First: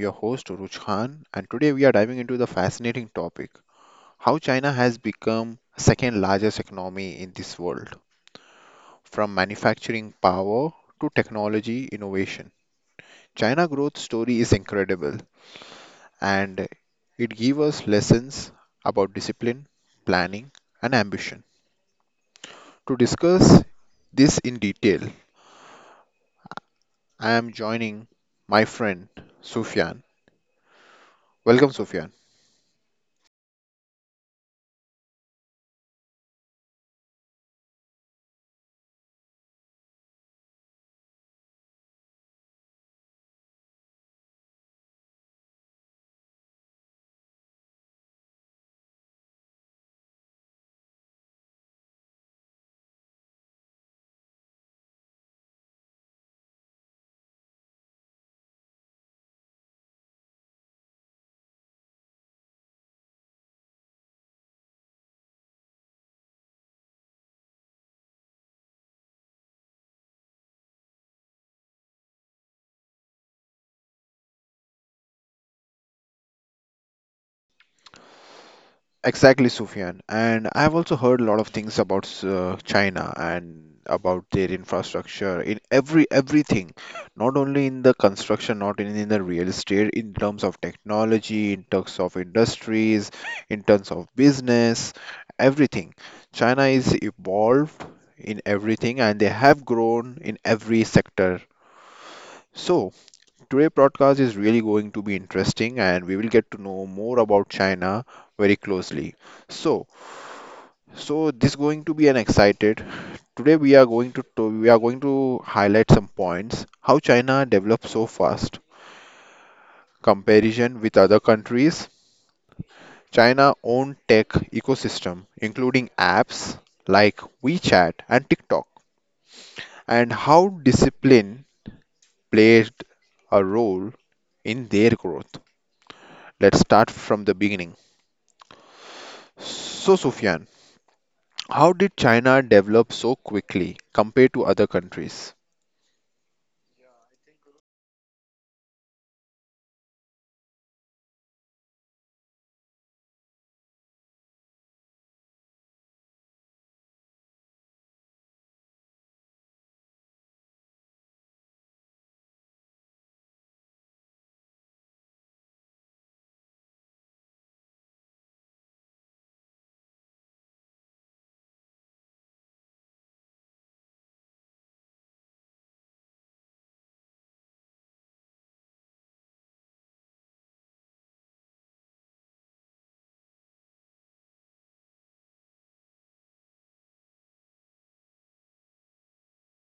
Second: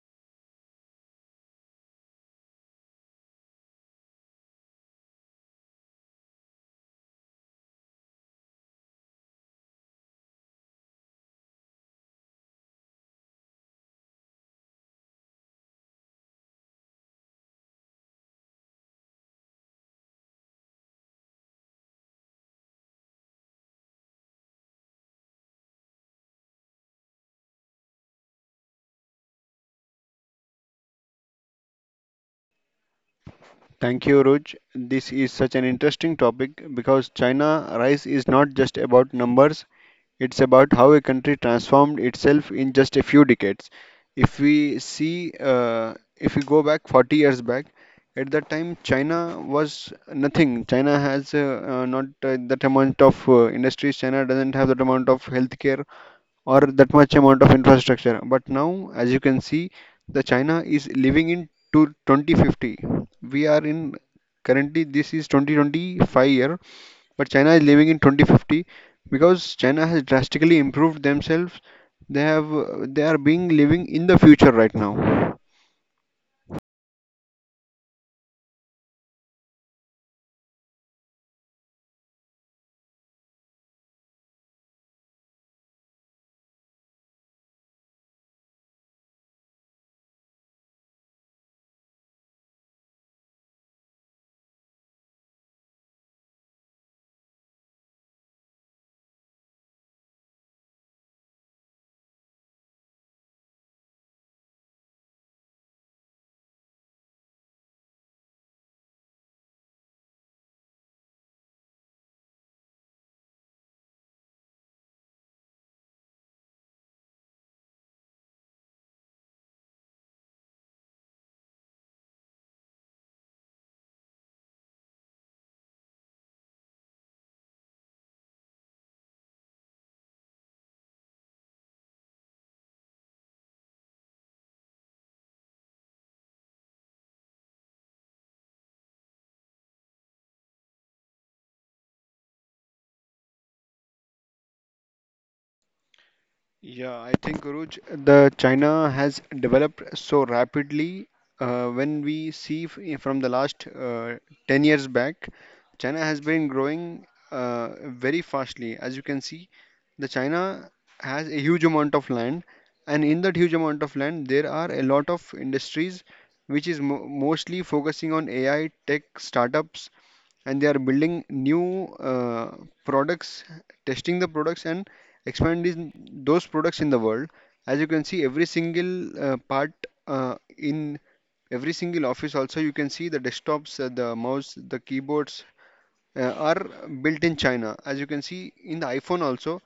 your host Uruj Khan and today we are diving into the fascinating topic how China has become second largest economy in this world, from manufacturing power to technology innovation. China growth story is incredible and it gives us lessons about discipline, planning and ambition. To discuss this in detail, I am joining my friend Sufyan. Welcome Sufyan. Thank you, Ruj. This is such an interesting topic because China rise is not just about numbers, it's about how a country transformed itself in just a few decades. If we see, if we go back 40 years back, at that time China was nothing. China has not that amount of industries, China doesn't have that amount of healthcare or that much amount of infrastructure. But now, as you can see, the China is living in to 2050. We are in currently this is 2025 year, but China is living in 2050 because China has drastically improved themselves. They are being living in the future right now. Exactly, Sufyan. And I've also heard a lot of things about China and about their infrastructure in everything, not only in the construction, not only in the real estate, in terms of technology, in terms of industries, in terms of business, everything. China is evolved in everything and they have grown in every sector. So, today broadcast is really going to be interesting and we will get to know more about China very closely. So, so, this going to be an excited. Today we are going to we are going to highlight some points how China developed so fast comparison with other countries. China own tech ecosystem including apps like WeChat and TikTok, and how discipline played a role in their growth. Let's start from the beginning. So Sufyan, how did China develop so quickly compared to other countries? Yeah, I think Guruj, the China has developed so rapidly. When we see from the last 10 years back, China has been growing very fastly. As you can see, the China has a huge amount of land, and in that huge amount of land, there are a lot of industries which is mo mostly focusing on AI, tech, startups, and they are building new products, testing the products and expanding those products in the world. As you can see, every single part in every single office also you can see the desktops, the mouse, the keyboards are built in China. As you can see in the iPhone also,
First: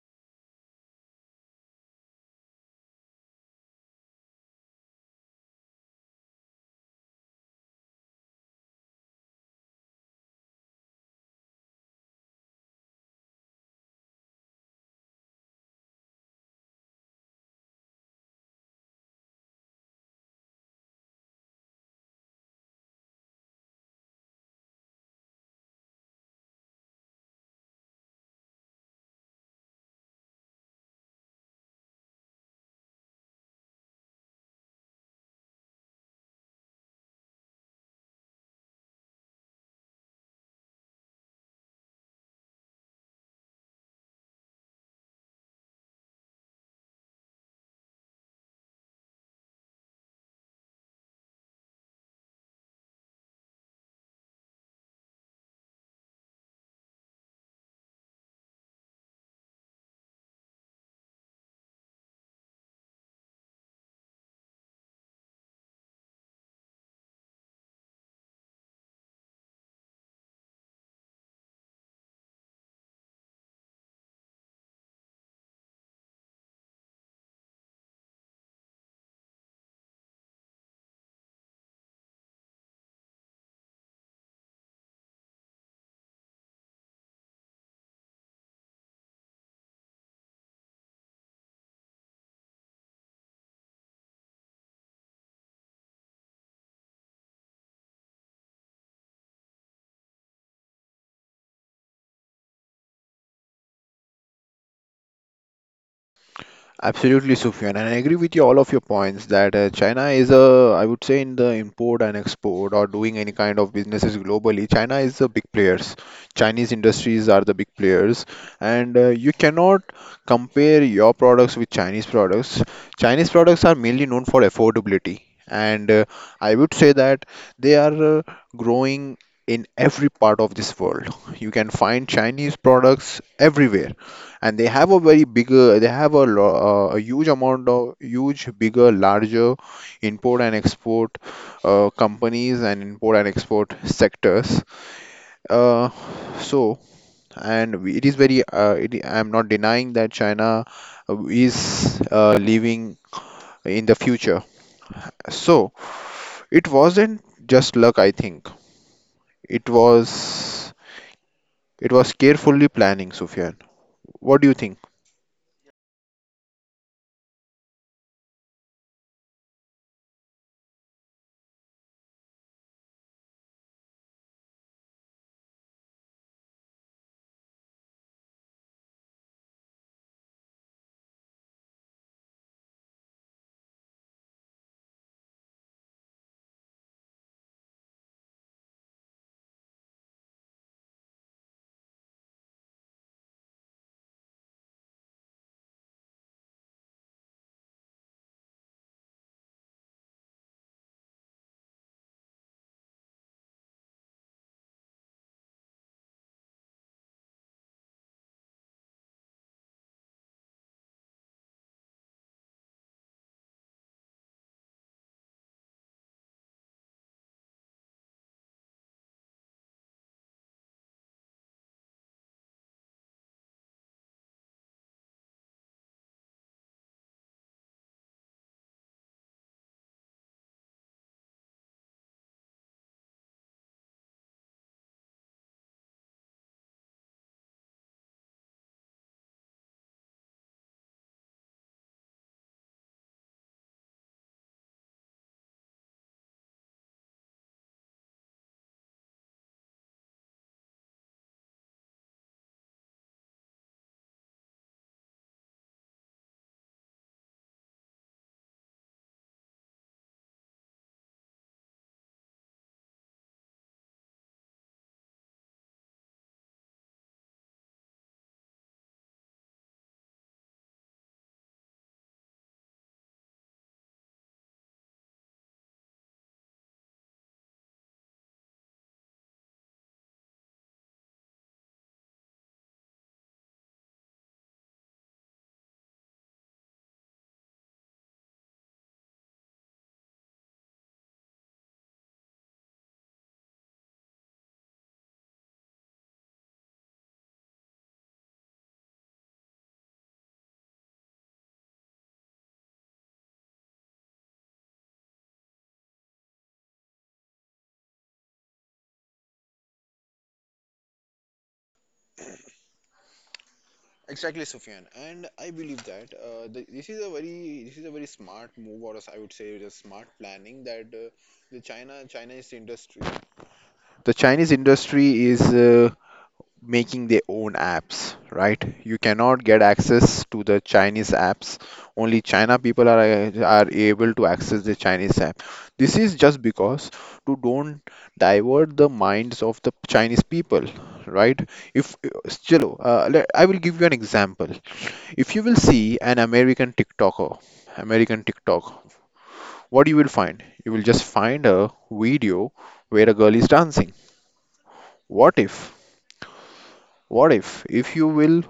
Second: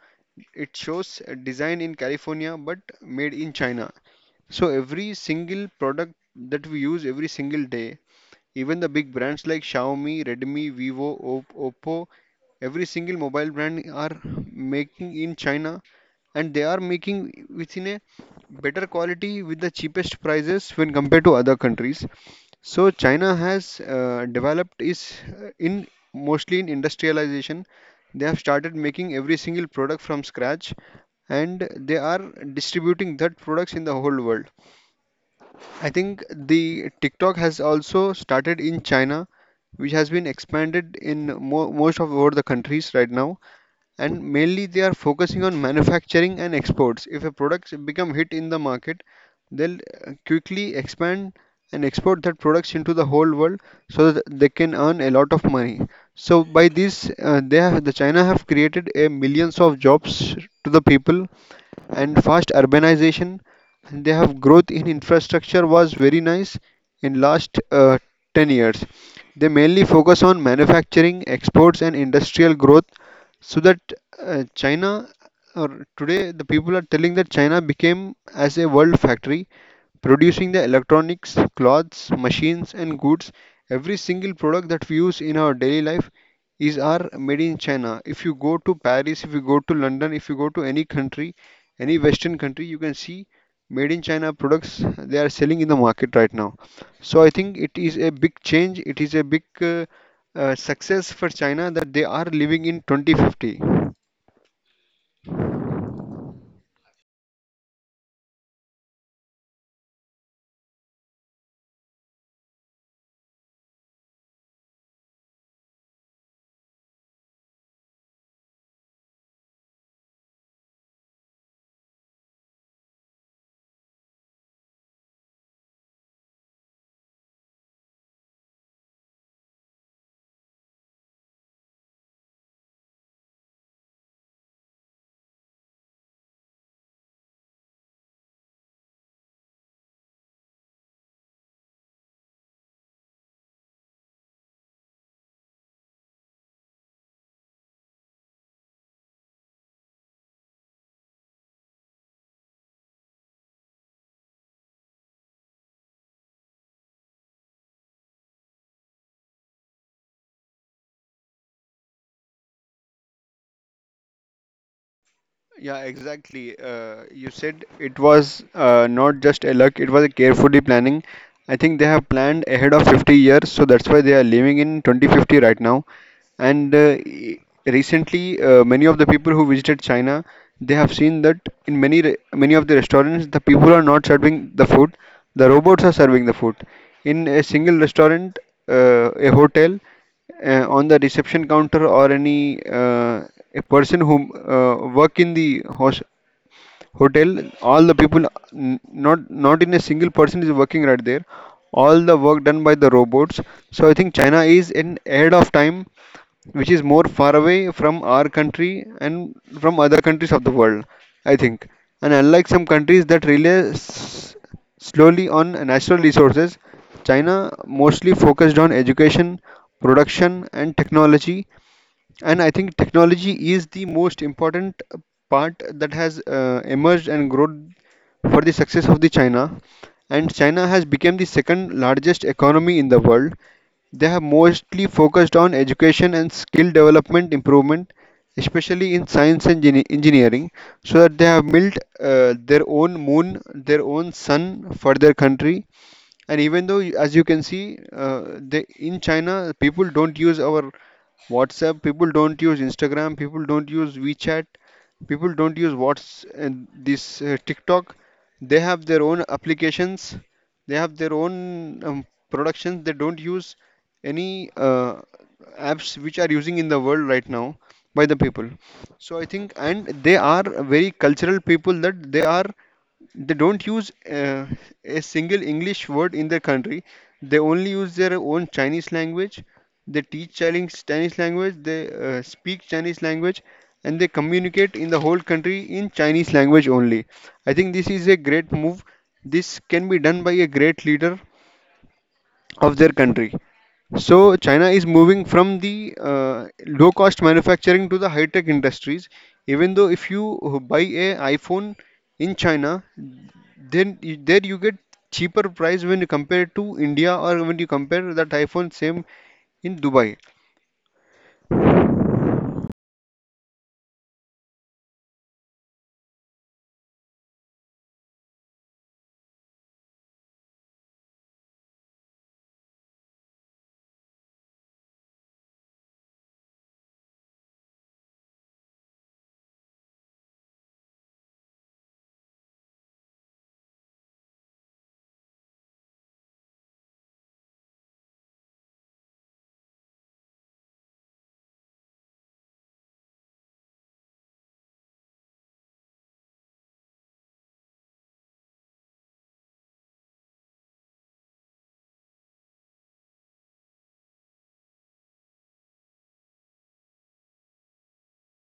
it shows design in California but made in China. So every single product that we use every single day even the big brands like Xiaomi, Redmi, Vivo, Oppo, every single mobile brand are making in China and they are making within a better quality with the cheapest prices when compared to other countries. So China has developed is in mostly in industrialization. They have started making every single product from scratch and they are distributing that products in the whole world. I think the TikTok has also started in China, which has been expanded in mo most of over the countries right now. And mainly they are focusing on manufacturing and exports. If a product become hit in the market, they'll quickly expand and export that products into the whole world so that they can earn a lot of money. So by this, the China have created a millions of jobs to the people and fast urbanization and they have growth in infrastructure was very nice in last 10 years they mainly focus on manufacturing exports and industrial growth so that china or today the people are telling that china became as a world factory producing the electronics, clothes, machines, and goods. Every single product that we use in our daily life is our made in China. If you go to Paris, if you go to London, if you go to any country, any Western country, you can see made in China products they are selling in the market right now. So I think it is a big change. It is a big success for China that they are living in 2050. Absolutely, Sufyan, and I agree with you all of your points that China is a, I would say, in the import and export or doing any kind of businesses globally, China is the big players. Chinese industries are the big players, and you cannot compare your products with Chinese products. Chinese products are mainly known for affordability, and I would say that they are growing in every part of this world. You can find Chinese products everywhere, and they have a very bigger they have a, a huge amount of huge bigger larger import and export companies and import and export sectors, uh, so it is very it, I'm not denying that China is leaving in the future, so it wasn't just luck, I think it was it was carefully planning, Sufyan. What do you think? Yeah, exactly. You said it was not just a luck, it was a carefully planning. I think they have planned ahead of 50 years, so that's why they are living in 2050 right now. And recently, many of the people who visited China, they have seen that in many many of the restaurants, the people are not serving the food, the robots are serving the food. In a single restaurant, a hotel, on the reception counter or any a person who work in the host hotel all the people not in a single person is working right there all the work done by the robots. So I think china is in ahead of time which is more far away from our country and from other countries of the world I think. And unlike some countries that rely s- slowly on natural resources, china mostly focused on education production and technology, and I think technology is the most important part that has emerged and grown for the success of the China. And China has become the second largest economy in the world. They have mostly focused on education and skill development improvement, especially in science and engineering, so that they have built their own moon, their own sun for their country, and even though, as you can see, in China, people don't use our WhatsApp, people don't use Instagram, people don't use WeChat, people don't use Whats and this TikTok. They have their own applications, they have their own productions. They don't use any apps which are using in the world right now by the people. So I think, and they are very cultural people that they don't use a single English word in their country. They only use their own Chinese language. They teach Chinese language. They speak Chinese language, and they communicate in the whole country in Chinese language only. I think this is a great move. This can be done by a great leader of their country. So China is moving from the low cost manufacturing to the high tech industries. Even though if you buy a iPhone in China, then there you get cheaper price when you compare to India or when you compare that iPhone same in Dubai. Exactly, Sufyan, and I believe that this is a very smart move, or as I would say, the smart planning that the China Chinese industry, the Chinese industry is making their own apps, right? You cannot get access to the Chinese apps. Only China people are able to access the Chinese app. This is just because to don't divert the minds of the Chinese people, right? If I will give you an example. If you will see an American TikToker, American TikTok, what you will find? You will just find a video where a girl is dancing. What if? What if? If you will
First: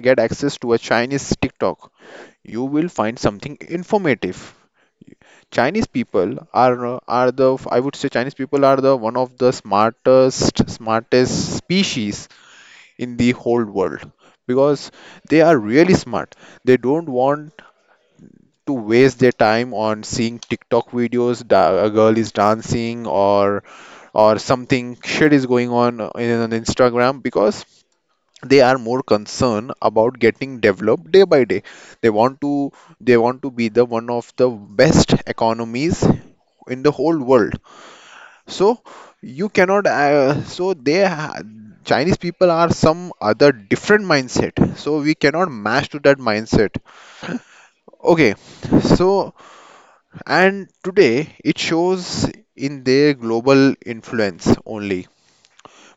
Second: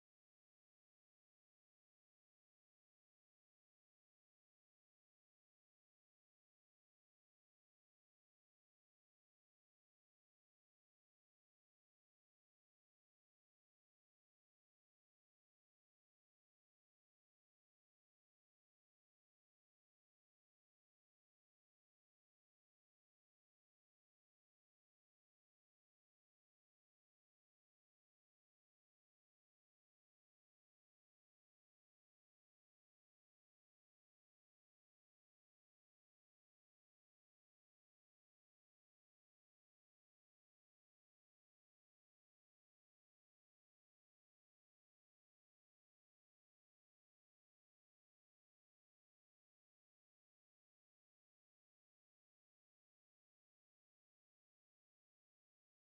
get access to a Chinese TikTok, you will find something informative. Chinese people are the one of the smartest species in the whole world because they are really smart. They don't want to waste their time on seeing TikTok videos. A girl is dancing, or something shit is going on on Instagram because they are more concerned about getting developed day by day. They want to they want to be the one of the best economies in the whole world. So you cannot. Chinese people are some other different mindset. So we cannot match to that mindset. Okay, so and today it shows in their global influence only.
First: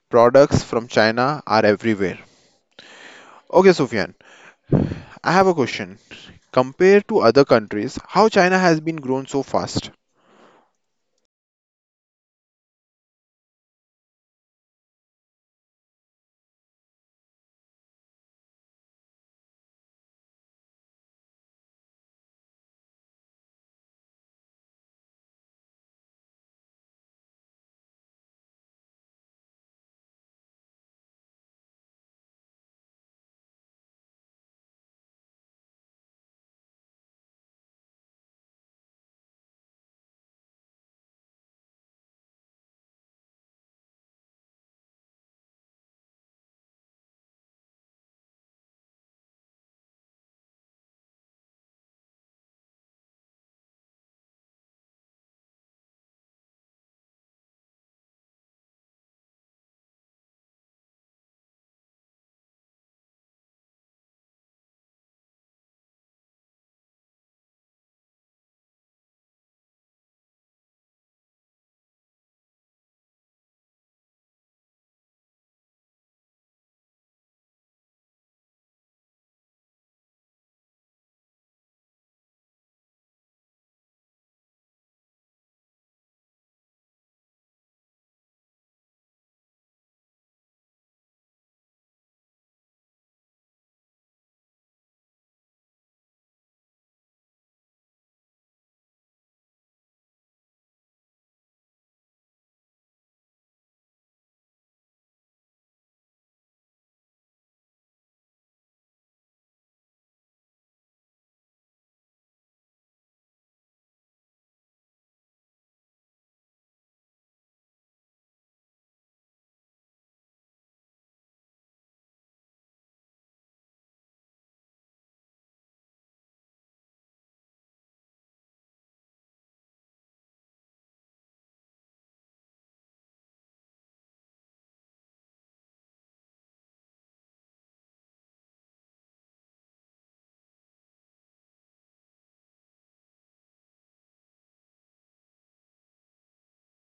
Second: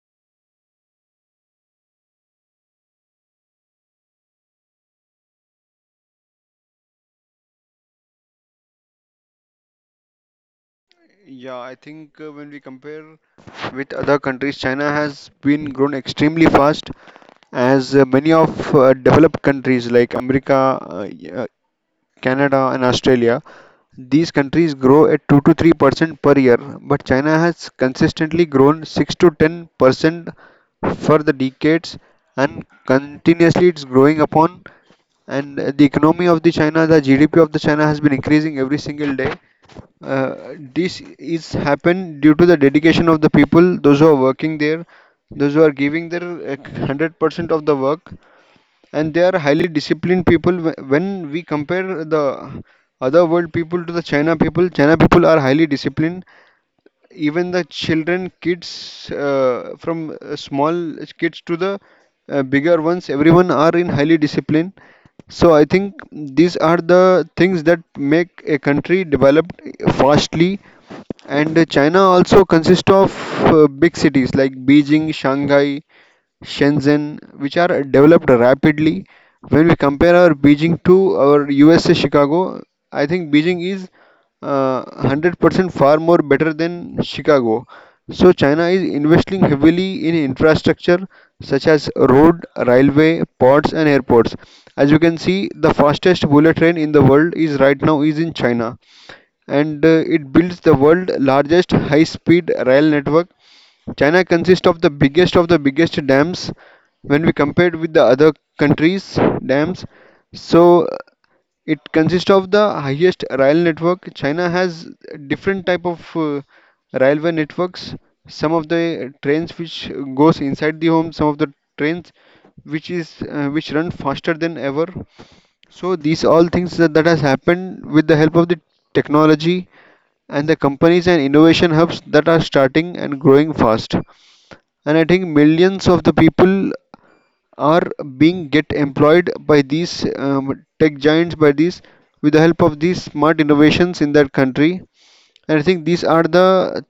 Products from China are everywhere. Okay, Sufyan, I have a question. Compared to other countries, how China has been grown so fast? Yeah, I think when we compare with other countries, China has been grown extremely fast as many of developed countries like America, uh, Canada, and Australia. These countries grow at 2 to 3% per year, but China has consistently grown 6 to 10% for the decades and continuously it's growing upon. And the economy of the China, the GDP of the China has been increasing every single day. This is happened due to the dedication of the people, those who are working there, those who are giving their 100% of the work, and they are highly disciplined people. When we compare the other world people to the china people, china people are highly disciplined, even the children kids from small kids to the bigger ones everyone are in highly disciplined. So I think these are the things that make a country developed fastly, and china also consists of big cities like beijing shanghai Shenzhen, which are developed rapidly. When we compare our Beijing to our USA Chicago, I think Beijing is 100% far more better than Chicago. So China is investing heavily in infrastructure such as road, railway, ports and airports. As you can see, the fastest bullet train in the world is right now is in China, and it builds the world largest high speed rail network. China consists of the biggest dams when we compared with the other countries' dams. So it consists of the highest rail network. China has different type of railway networks. Some of the trains which goes inside the home, some of the trains which is which run faster than ever. So these all things that has happened with the help of the technology and the companies and innovation hubs that are starting and growing fast, and I think millions of the people are being get employed by these tech giants by these with the help of these smart innovations in that country. And I think these are the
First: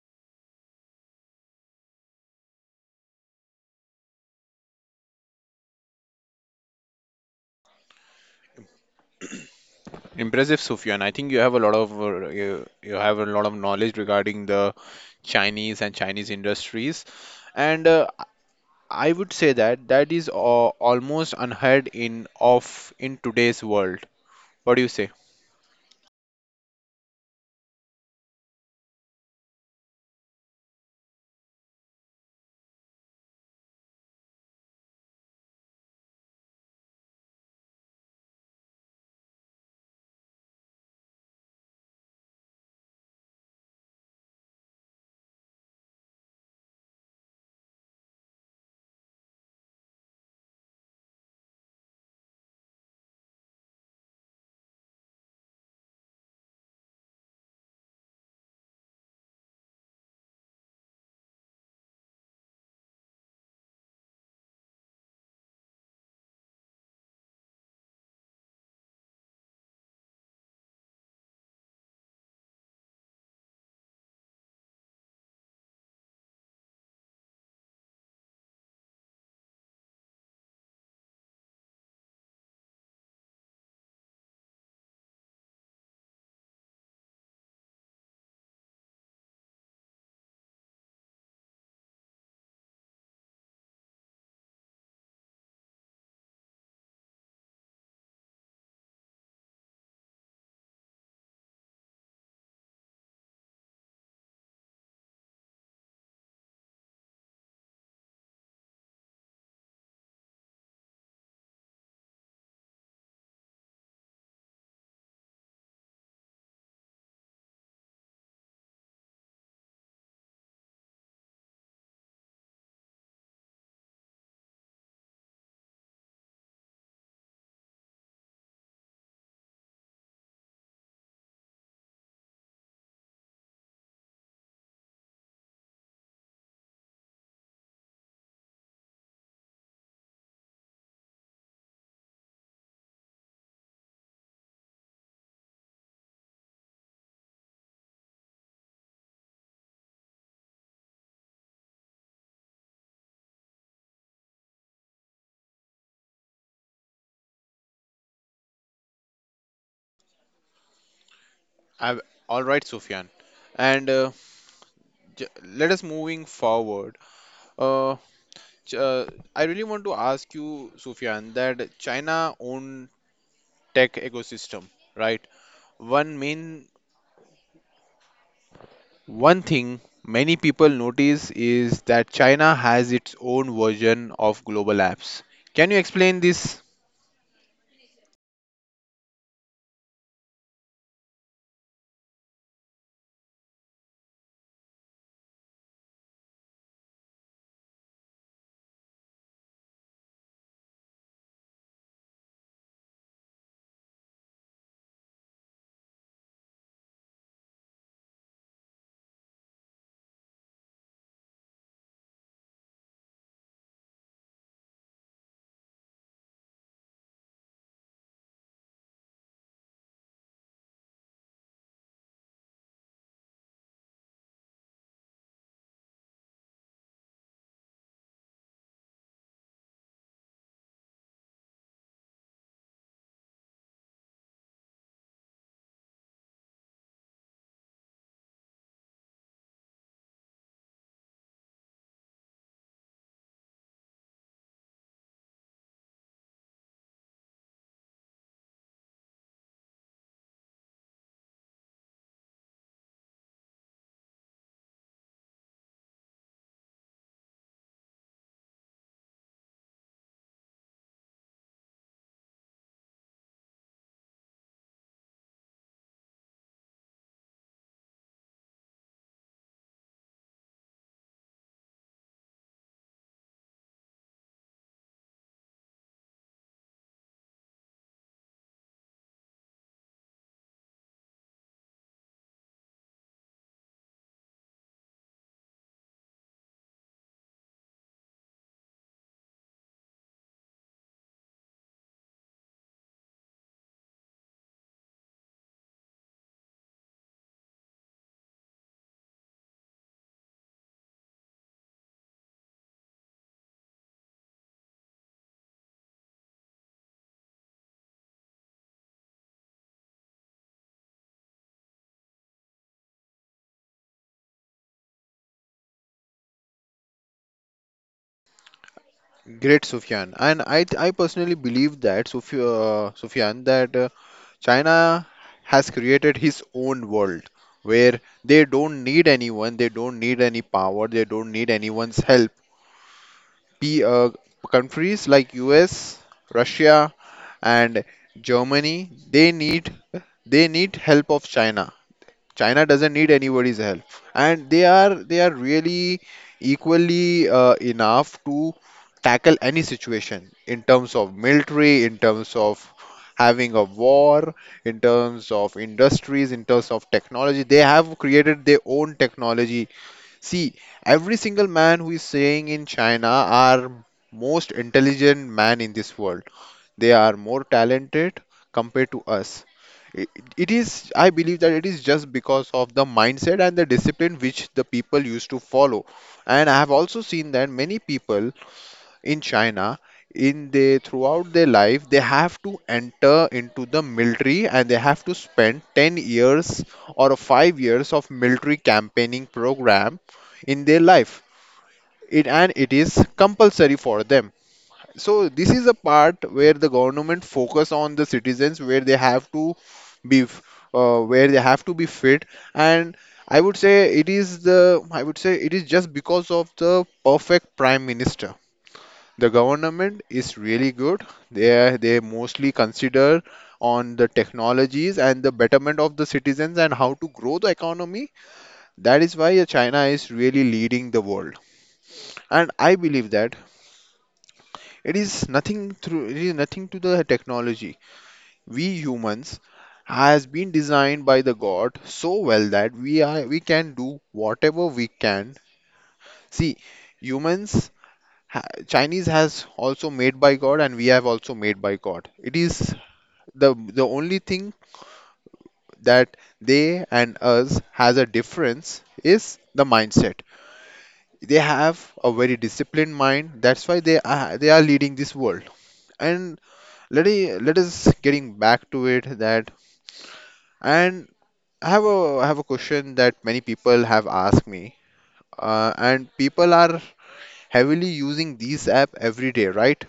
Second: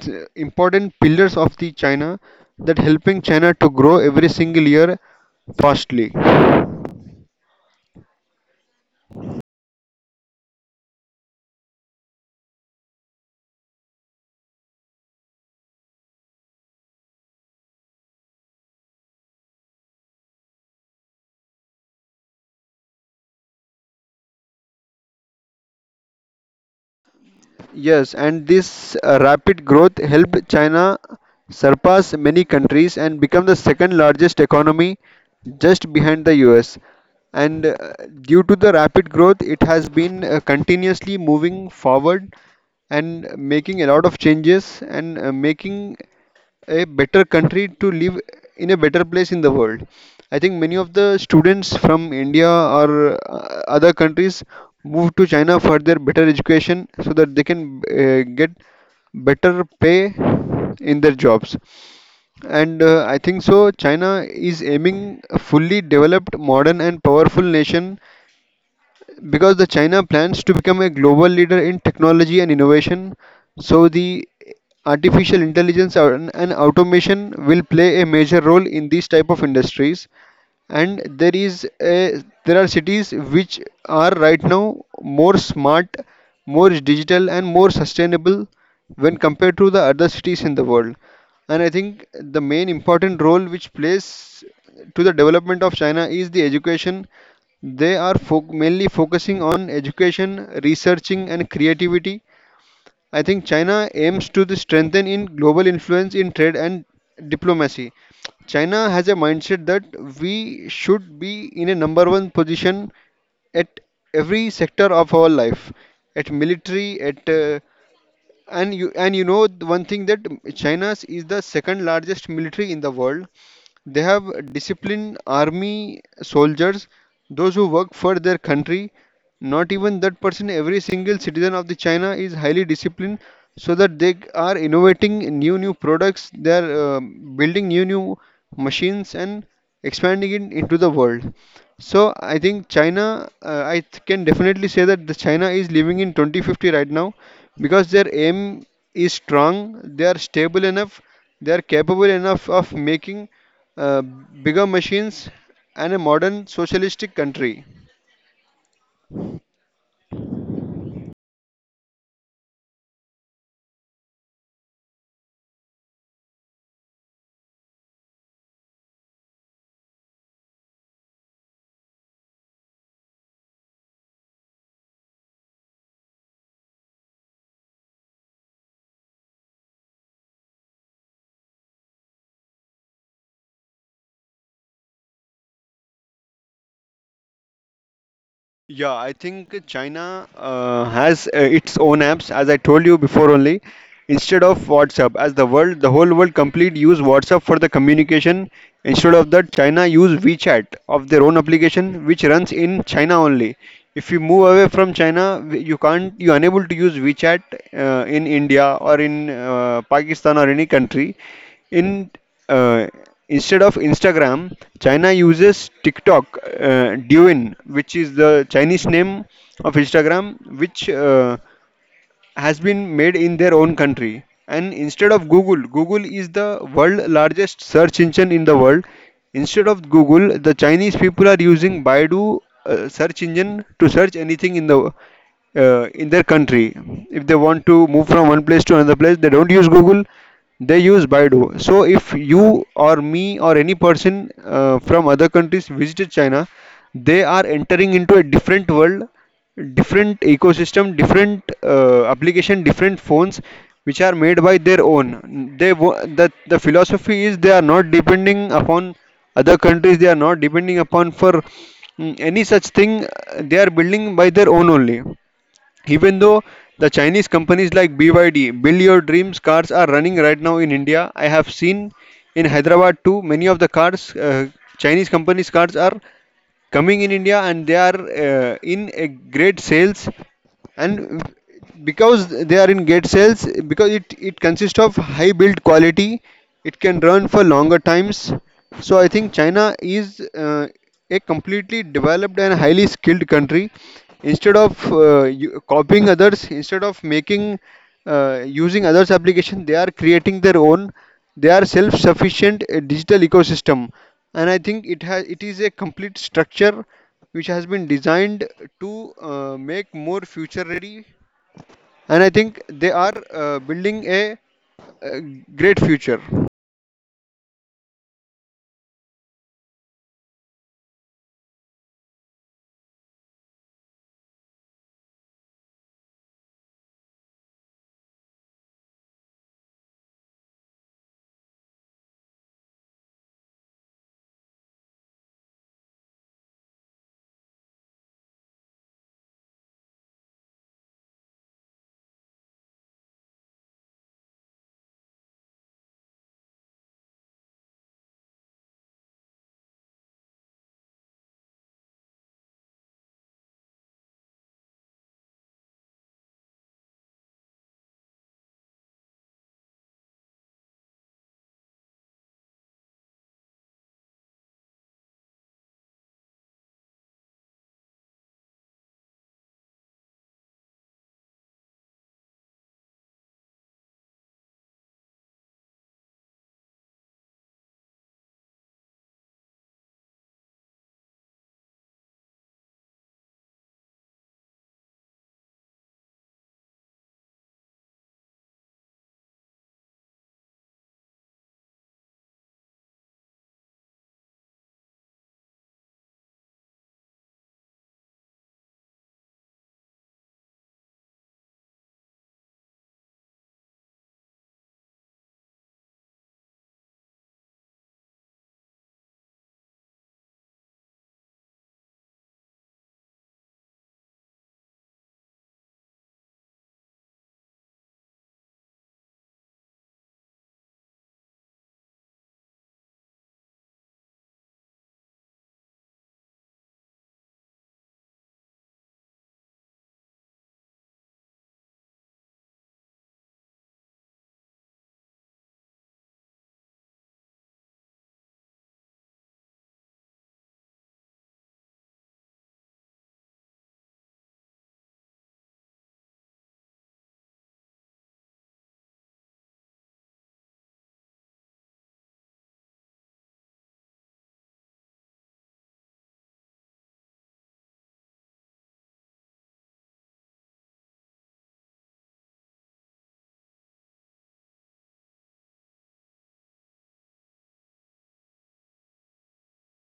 important pillars of the China that helping China to grow every single year fastly. Impressive, Sufyan. I think you have a lot of you have a lot of knowledge regarding the Chinese and Chinese industries, and I would say that that is almost unheard in of in today's world. What do you say? Yes, and this rapid growth helped China surpass many countries and become the second largest economy just behind the US. And due to the rapid growth, it has been continuously moving forward and making a lot of changes and making a better country to live in a better place in the world. I think many of the students from India or other countries move to China for their better education so that they can get better pay in their jobs. And I think so, China is aiming a fully developed, modern, and powerful nation because the China plans to become a global leader in technology and innovation, so the artificial intelligence and automation will play a major role in these type of industries, and there are cities which are right now more smart, more digital and more sustainable when compared to the other cities in the world. And I think the main important role which plays to the development of china is the education. They are mainly focusing on education researching and creativity. I think China aims to the strengthen in global influence in trade and diplomacy. China has a mindset that we should be in a number one position at every sector of our life, at military, at and you know the one thing that China's is the second largest military in the world. They have disciplined army soldiers, those who work for their country. Not even that person, every single citizen of the China is highly disciplined, so that they are innovating new products. They are building new machines and expanding it into the world. So I think China, can definitely say that the China is living in 2050 right now because their aim is strong, they are stable enough, they are capable enough of making uh, bigger machines, and a modern socialistic country. I, all right, Sufyan. And let us moving forward. Uh, ch- uh, I really want to ask you, Sufyan, that China own tech ecosystem, right? One main One thing many people notice is that China has its own version of global apps. Can you explain this? Yeah, I think China has its own apps, as I told you before only, instead of WhatsApp. As the world, the whole world complete use WhatsApp for the communication. Instead of that, China use WeChat of their own application, which runs in China only. If you move away from China, you can't, you unable to use WeChat in India or in Pakistan or any country. In Uh, Instead of Instagram, China uses TikTok, Douyin, which is the Chinese name of Instagram, which has been made in their own country. And instead of Google, Google is the world largest search engine in the world. Instead of Google, the Chinese people are using Baidu search engine to search anything in the in their country. If they want to move from one place to another place, they don't use Google, they use Baidu. So if you or me or any person from other countries visited China, they are entering into a different world, different ecosystem, different application, different phones which are made by their own. The philosophy is they are not depending upon other countries, they are not depending upon for any such thing, they are building by their own only. Even though the Chinese companies like BYD, Build Your Dreams cars are running right now in India, I have seen in Hyderabad too, many of the cars, Chinese companies' cars are coming in India and they are in a great sales, and because they are in great sales because it consists of high build quality, it can run for longer times. So I think China is a completely developed and highly skilled country, instead of copying others, instead of making using others application, they are creating their own. They are self sufficient digital ecosystem, and I think it is a complete structure which has been designed to make more future ready. And I think they are building uh great future. Great, Sufyan. And I personally believe that, Sufyan, that China has created his own world where they don't need anyone, they don't need any power, they don't need anyone's help. P, uh, Countries like US, Russia, and Germany, they need help of China. China doesn't need anybody's help, and they are really equally enough to tackle any situation in terms of military, in terms of having a war, in terms of industries, in terms of technology. They have created their own technology. See, every single man who is saying in China are most intelligent man in this world. They are more talented compared to us. It, it is, I believe that it is just because of the mindset and the discipline which the people used to follow. And I have also seen that many people in China, in they throughout their life, they have to enter into the military and they have to spend 10 years or 5 years of military campaigning program in their life. It and it is compulsory for them. So this is a part where the government focus on the citizens where they have to be where they have to be fit. And I would say it is the, I would say it is just because of the perfect prime minister, the government is really good. They mostly consider on the technologies and the betterment of the citizens and how to grow the economy. That is why China is really leading the world. And I believe that it is nothing through it is nothing to the technology. We humans has been designed by the God so well that we can do whatever we can. See, humans Chinese has also made by God and we have also made by God. It is the only thing that they and us has a difference is the mindset. They have a very disciplined mind, that's why they are leading this world. And let us getting back to it that and I have a question that many people have asked me, and people are heavily using these app every day, right?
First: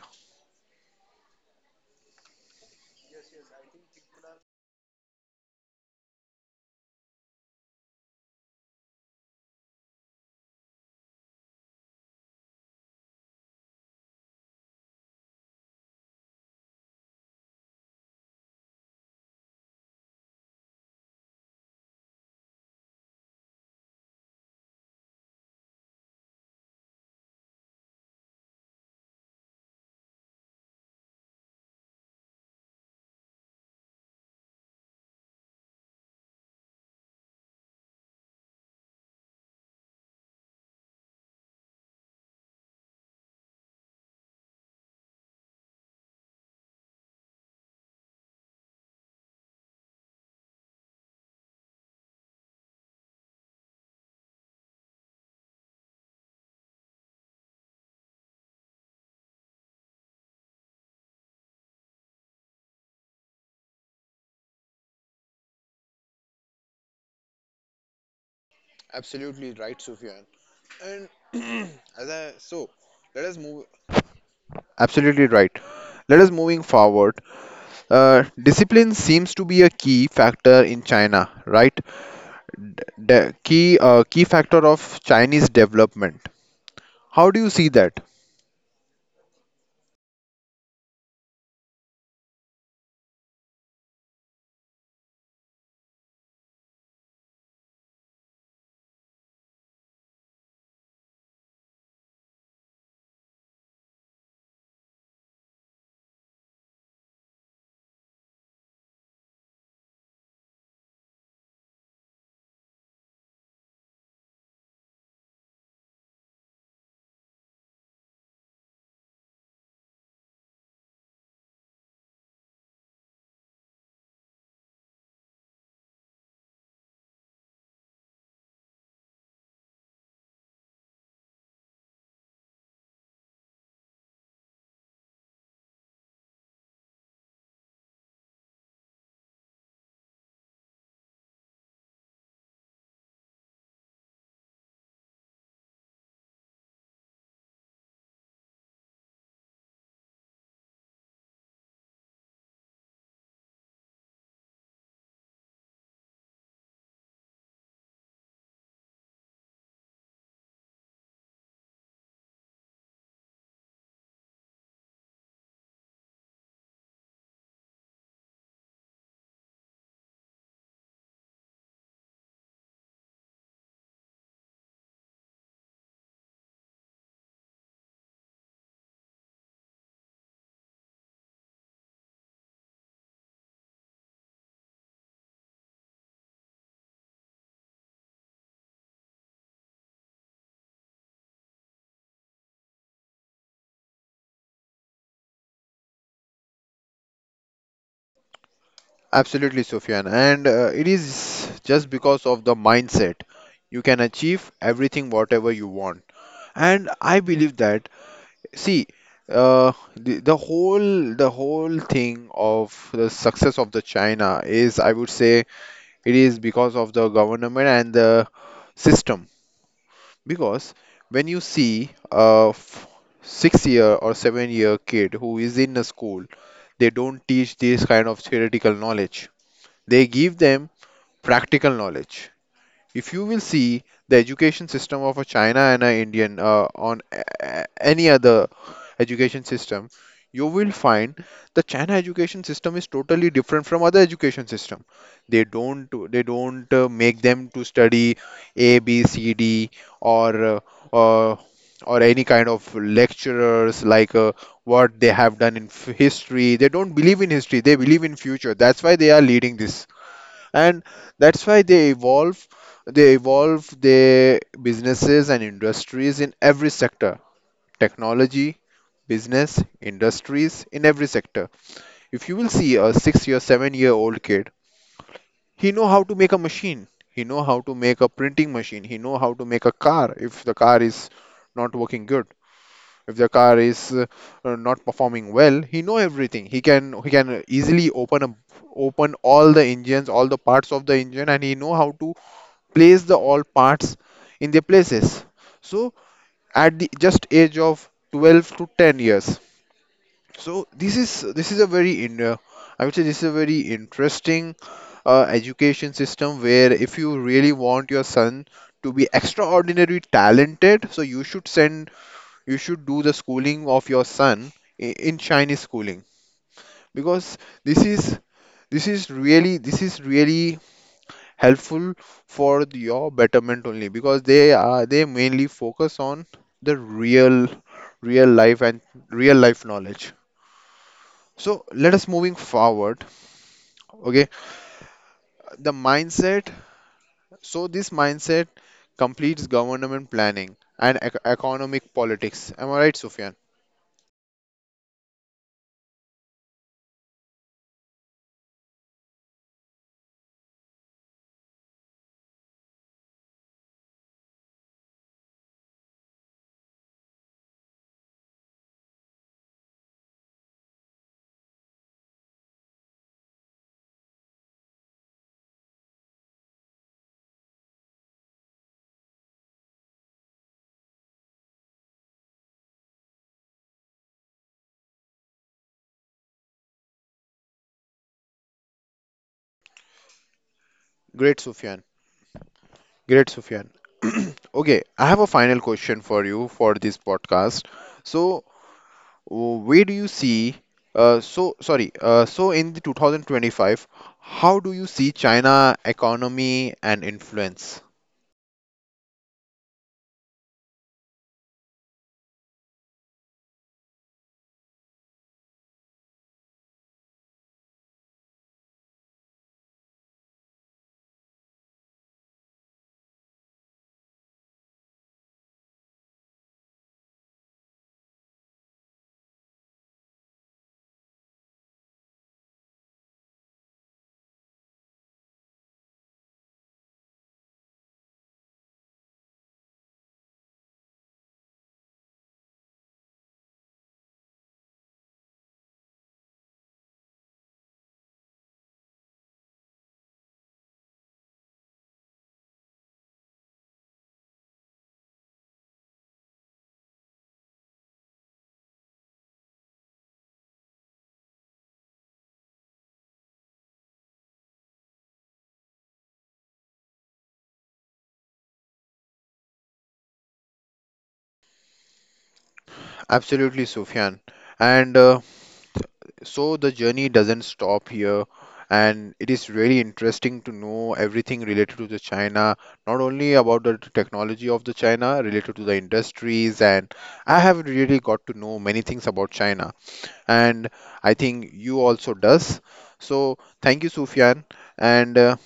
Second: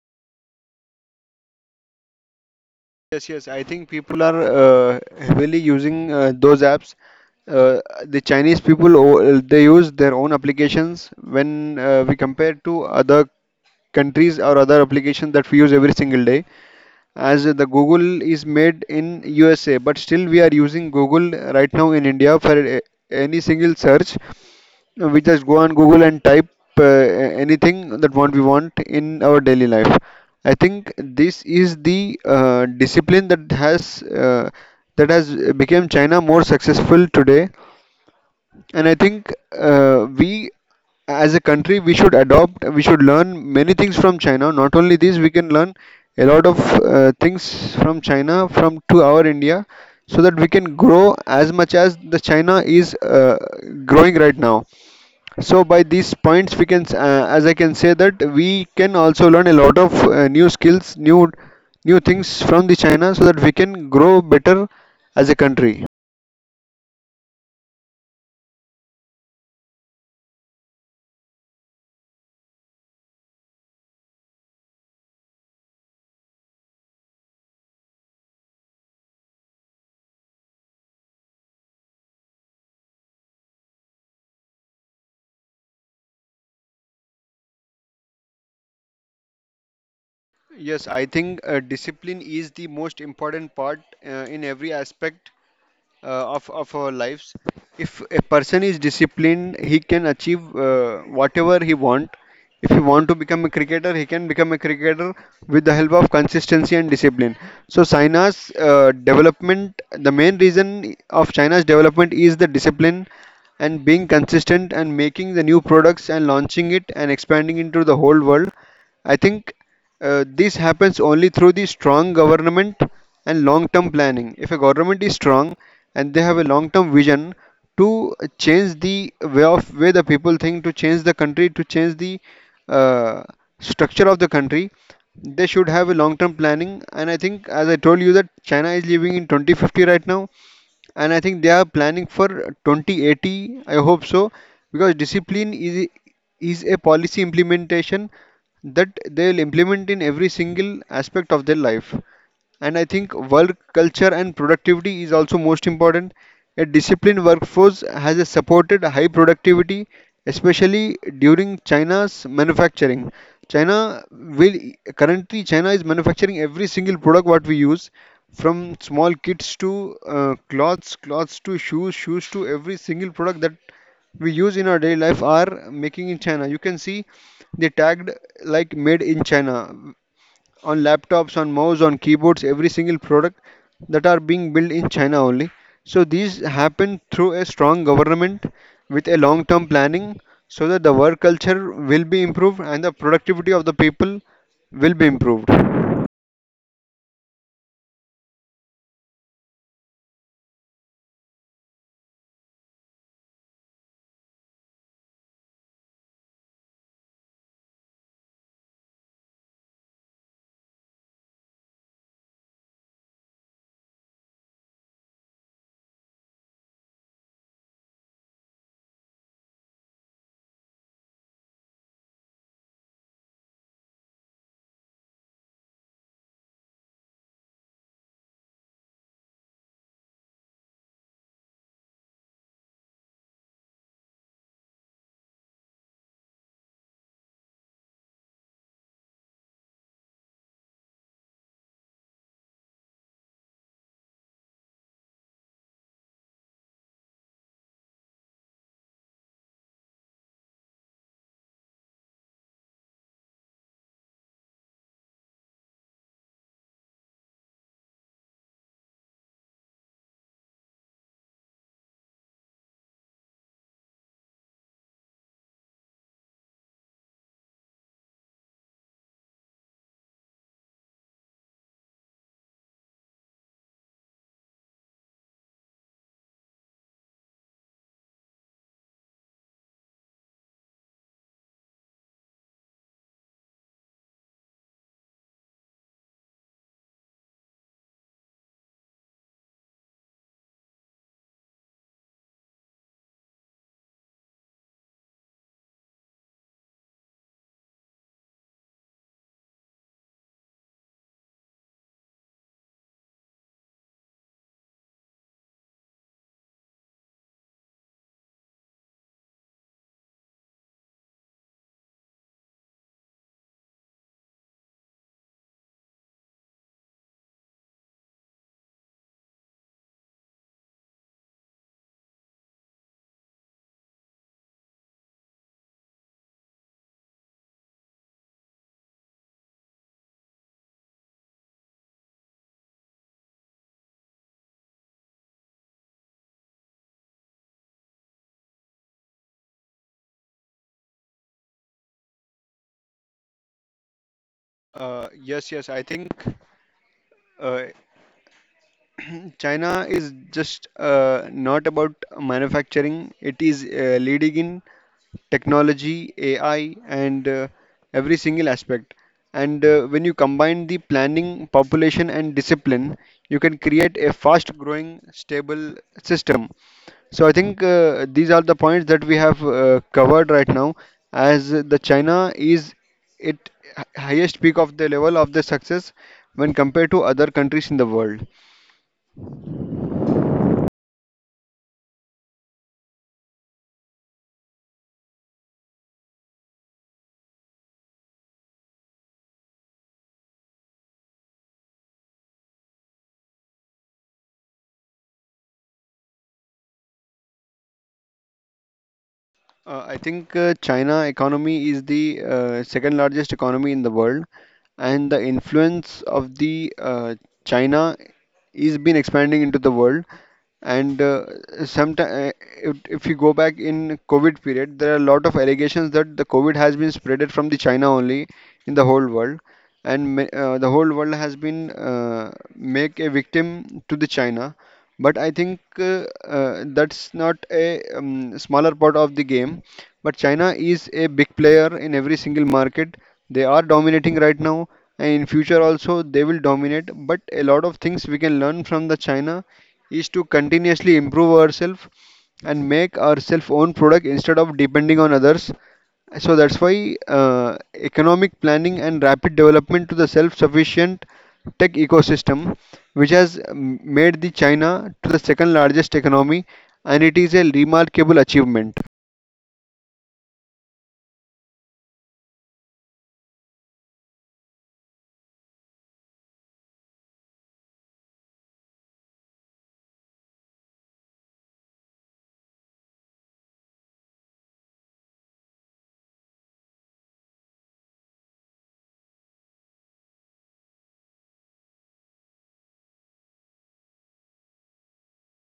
Yes, I think people are heavily using those apps. uh, the Chinese people they use their own applications when we compare to other countries or other applications that we use every single day. As the Google is made in USA, but still we are using Google right now in India for any single search. We just go on Google and type anything that what we want in our daily life. I think this is the discipline that has become China more successful today. And I think uh, we, as a country, we should adopt, we should learn many things from China. Not only this, we can learn a lot of things from China, from to our India, so that we can grow as much as the China is growing right now. So by these points, we can, as I can say that we can also learn a lot of new skills, new things from the China, so that we can grow better as a country. Absolutely right, Sufyan. And as I so let us move absolutely right, let us moving forward. Discipline seems to be a key factor in China, right? The key factor of Chinese development. How do you see that? Yes, I think discipline is the most important part in every aspect of our lives. If a person is disciplined, he can achieve whatever he want. If he want to become a cricketer, he can become a cricketer with the help of consistency and discipline. So China's development, the main reason of China's development is the discipline and being consistent and making the new products and launching it and expanding into the whole world. I think this happens only through the strong government and long term planning. If a government is strong and they have a long term vision to change the way of way the people think, to change the country, to change the uh, structure of the country, they should have a long term planning. And I think, as I told you, that China is living in 2050 right now and I think they are planning for 2080. I hope so, because discipline is a policy implementation that they'll implement in every single aspect of their life. And I think work culture and productivity is also most important. A disciplined workforce has a supported high productivity, especially during China's manufacturing. China will Currently China is manufacturing every single product what we use, from small kits to clothes, clothes to shoes, shoes to every single product that we use in our daily life are making in China. You can see they tagged like made in China on laptops, on mouse, on keyboards, every single product that are being built in China only. So these happen through a strong government with a long-term planning, so that the work culture will be improved and the productivity of the people will be improved. Absolutely, Sufyan. And it is just because of the mindset. You can achieve everything whatever you want. And I believe that, see, the whole thing of the success of the China is, I would say, it is because of the government and the system. Because when you see a 6 year or 7 year kid who is in a school, they don't teach this kind of theoretical knowledge. They give them practical knowledge. If you will see the education system of a China and a Indian any other education system, you will find the China education system is totally different from other education system. They don't make them to study A, B, C, D or uh, uh, or any kind of lecturers like what they have done in history. They don't believe in history. They believe in future. That's why they are leading this, and that's why they evolve their businesses and industries in every sector, technology, business, industries in every sector. If you will see a 6 year 7-year-old kid, he know how to make a machine, he know how to make a printing machine, he know how to make a car. If the car is not working good, if the car is not performing well, he know everything. He can easily open a, open all the engines, all the parts of the engine, and he know how to place the all parts in their places. So at the just age of 12 to 10 years. So this is a very in I would say this is a very interesting education system, where if you really want your son to be extraordinarily talented, so you should do the schooling of your son in Chinese schooling, because this is this is really helpful for your betterment only, because they mainly focus on the real life and real life knowledge. So let us moving forward. Okay, the mindset. So this mindset completes government planning and economic politics, am I right, Sufyan? Yes, I think uh, China is just not about manufacturing, it is leading in technology, AI, and every single aspect. And when you combine the planning, population, and discipline, you can create a fast growing, stable system. So I think these are the points that we have covered right now, as the China is at highest peak of the level of the success when compared to other countries in the world. Great sufyan great Sufyan. Okay, I have a final question for you for this podcast. So where do you see so sorry so in the 2025, how do you see China economy and influence? I think China economy is the second largest economy in the world, and the influence of the China is been expanding into the world. And sometime, if you go back in COVID period, there are a lot of allegations that the COVID has been spreaded from the China only in the whole world, and the whole world has been make a victim to the China. But I think that's not a smaller part of the game. But China is a big player in every single market. They are dominating right now, and in future also they will dominate. But a lot of things we can learn from the China is to continuously improve ourselves and make our self own product instead of depending on others. So that's why economic planning and rapid development to the self-sufficient tech ecosystem, which has made the China to the second largest economy, and it is a remarkable achievement. Absolutely, Sufyan. And so the journey doesn't stop here. And it is really interesting to know everything related to the China, not only about the technology of the China, related to the industries. And I have really got to know many things about China. And I think you also does. So thank you, Sufyan, and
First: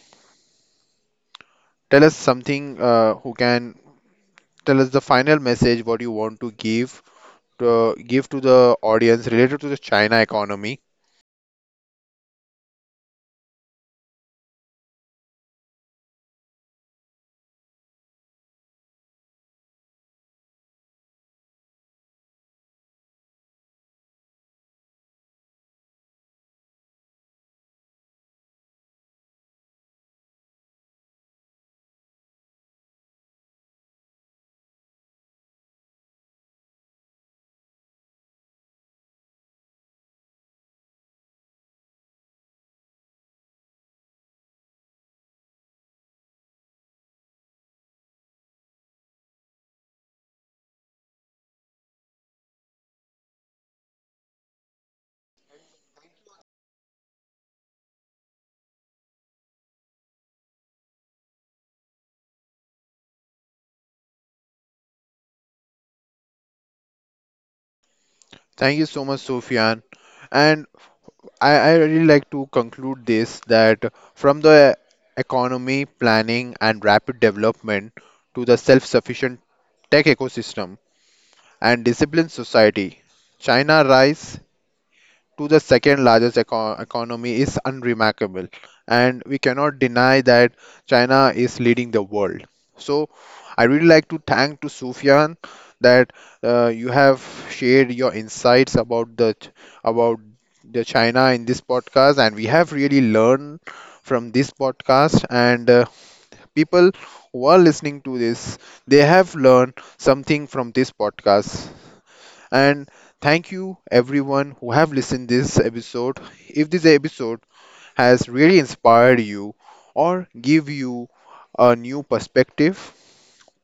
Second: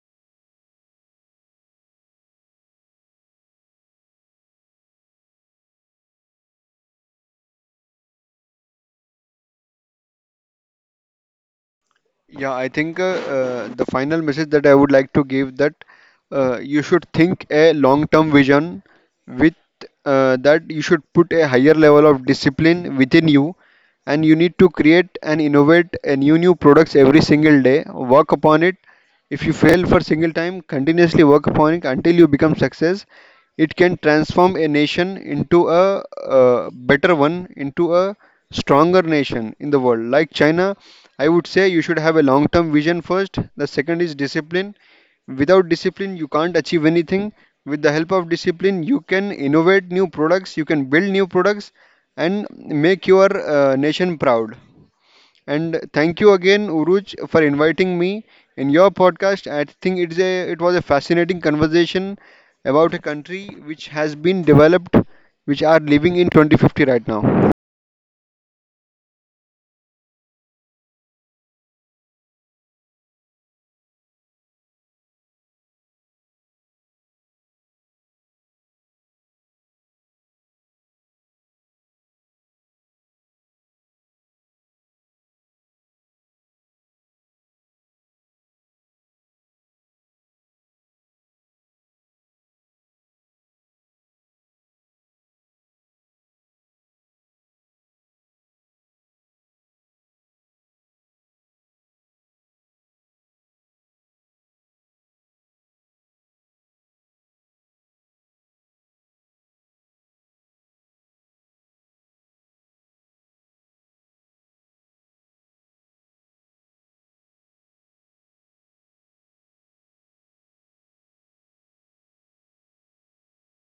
tell us something. Who can tell us the final message? What you want to give to the audience related to the China economy? Yeah, I think the final message that I would like to give that you should think a long-term vision with that you should put a higher level of discipline within you, and you need to create and innovate a new products every single day. Work upon it. If you fail for single time, continuously work upon it until you become success. It can transform a nation into a better one, into a stronger nation in the world. Like China, I would say you should have a long term vision first. The second is discipline. Without discipline, you can't achieve anything. With the help of discipline, you can innovate new products, you can build new products, and make your nation proud. And thank you again, Uruj, for inviting me in your podcast. I think it was a fascinating conversation about a country which has been developed, which are living in 2050 right now. Thank you so much, Sufyan. And I really like to conclude this that from the economy planning and rapid development to the self-sufficient tech ecosystem and disciplined society, China rise to the second largest economy is unremarkable. And we cannot deny that China is leading the world. So I really like to thank to Sufyan that you have shared your insights about the ch- about the China in this podcast, and we have really learned from this podcast. And people who are listening to this, they have learned something from this podcast, and thank you everyone who have listened this episode. If this episode has really inspired you or give you a new perspective,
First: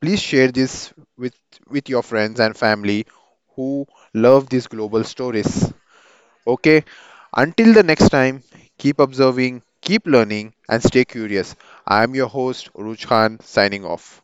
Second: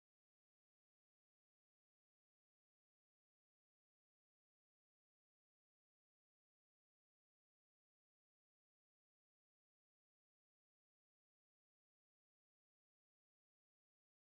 please share this with your friends and family who love these global stories. Okay, until the next time, keep observing, keep learning, and stay curious. I am your host, Uruj Khan, signing off.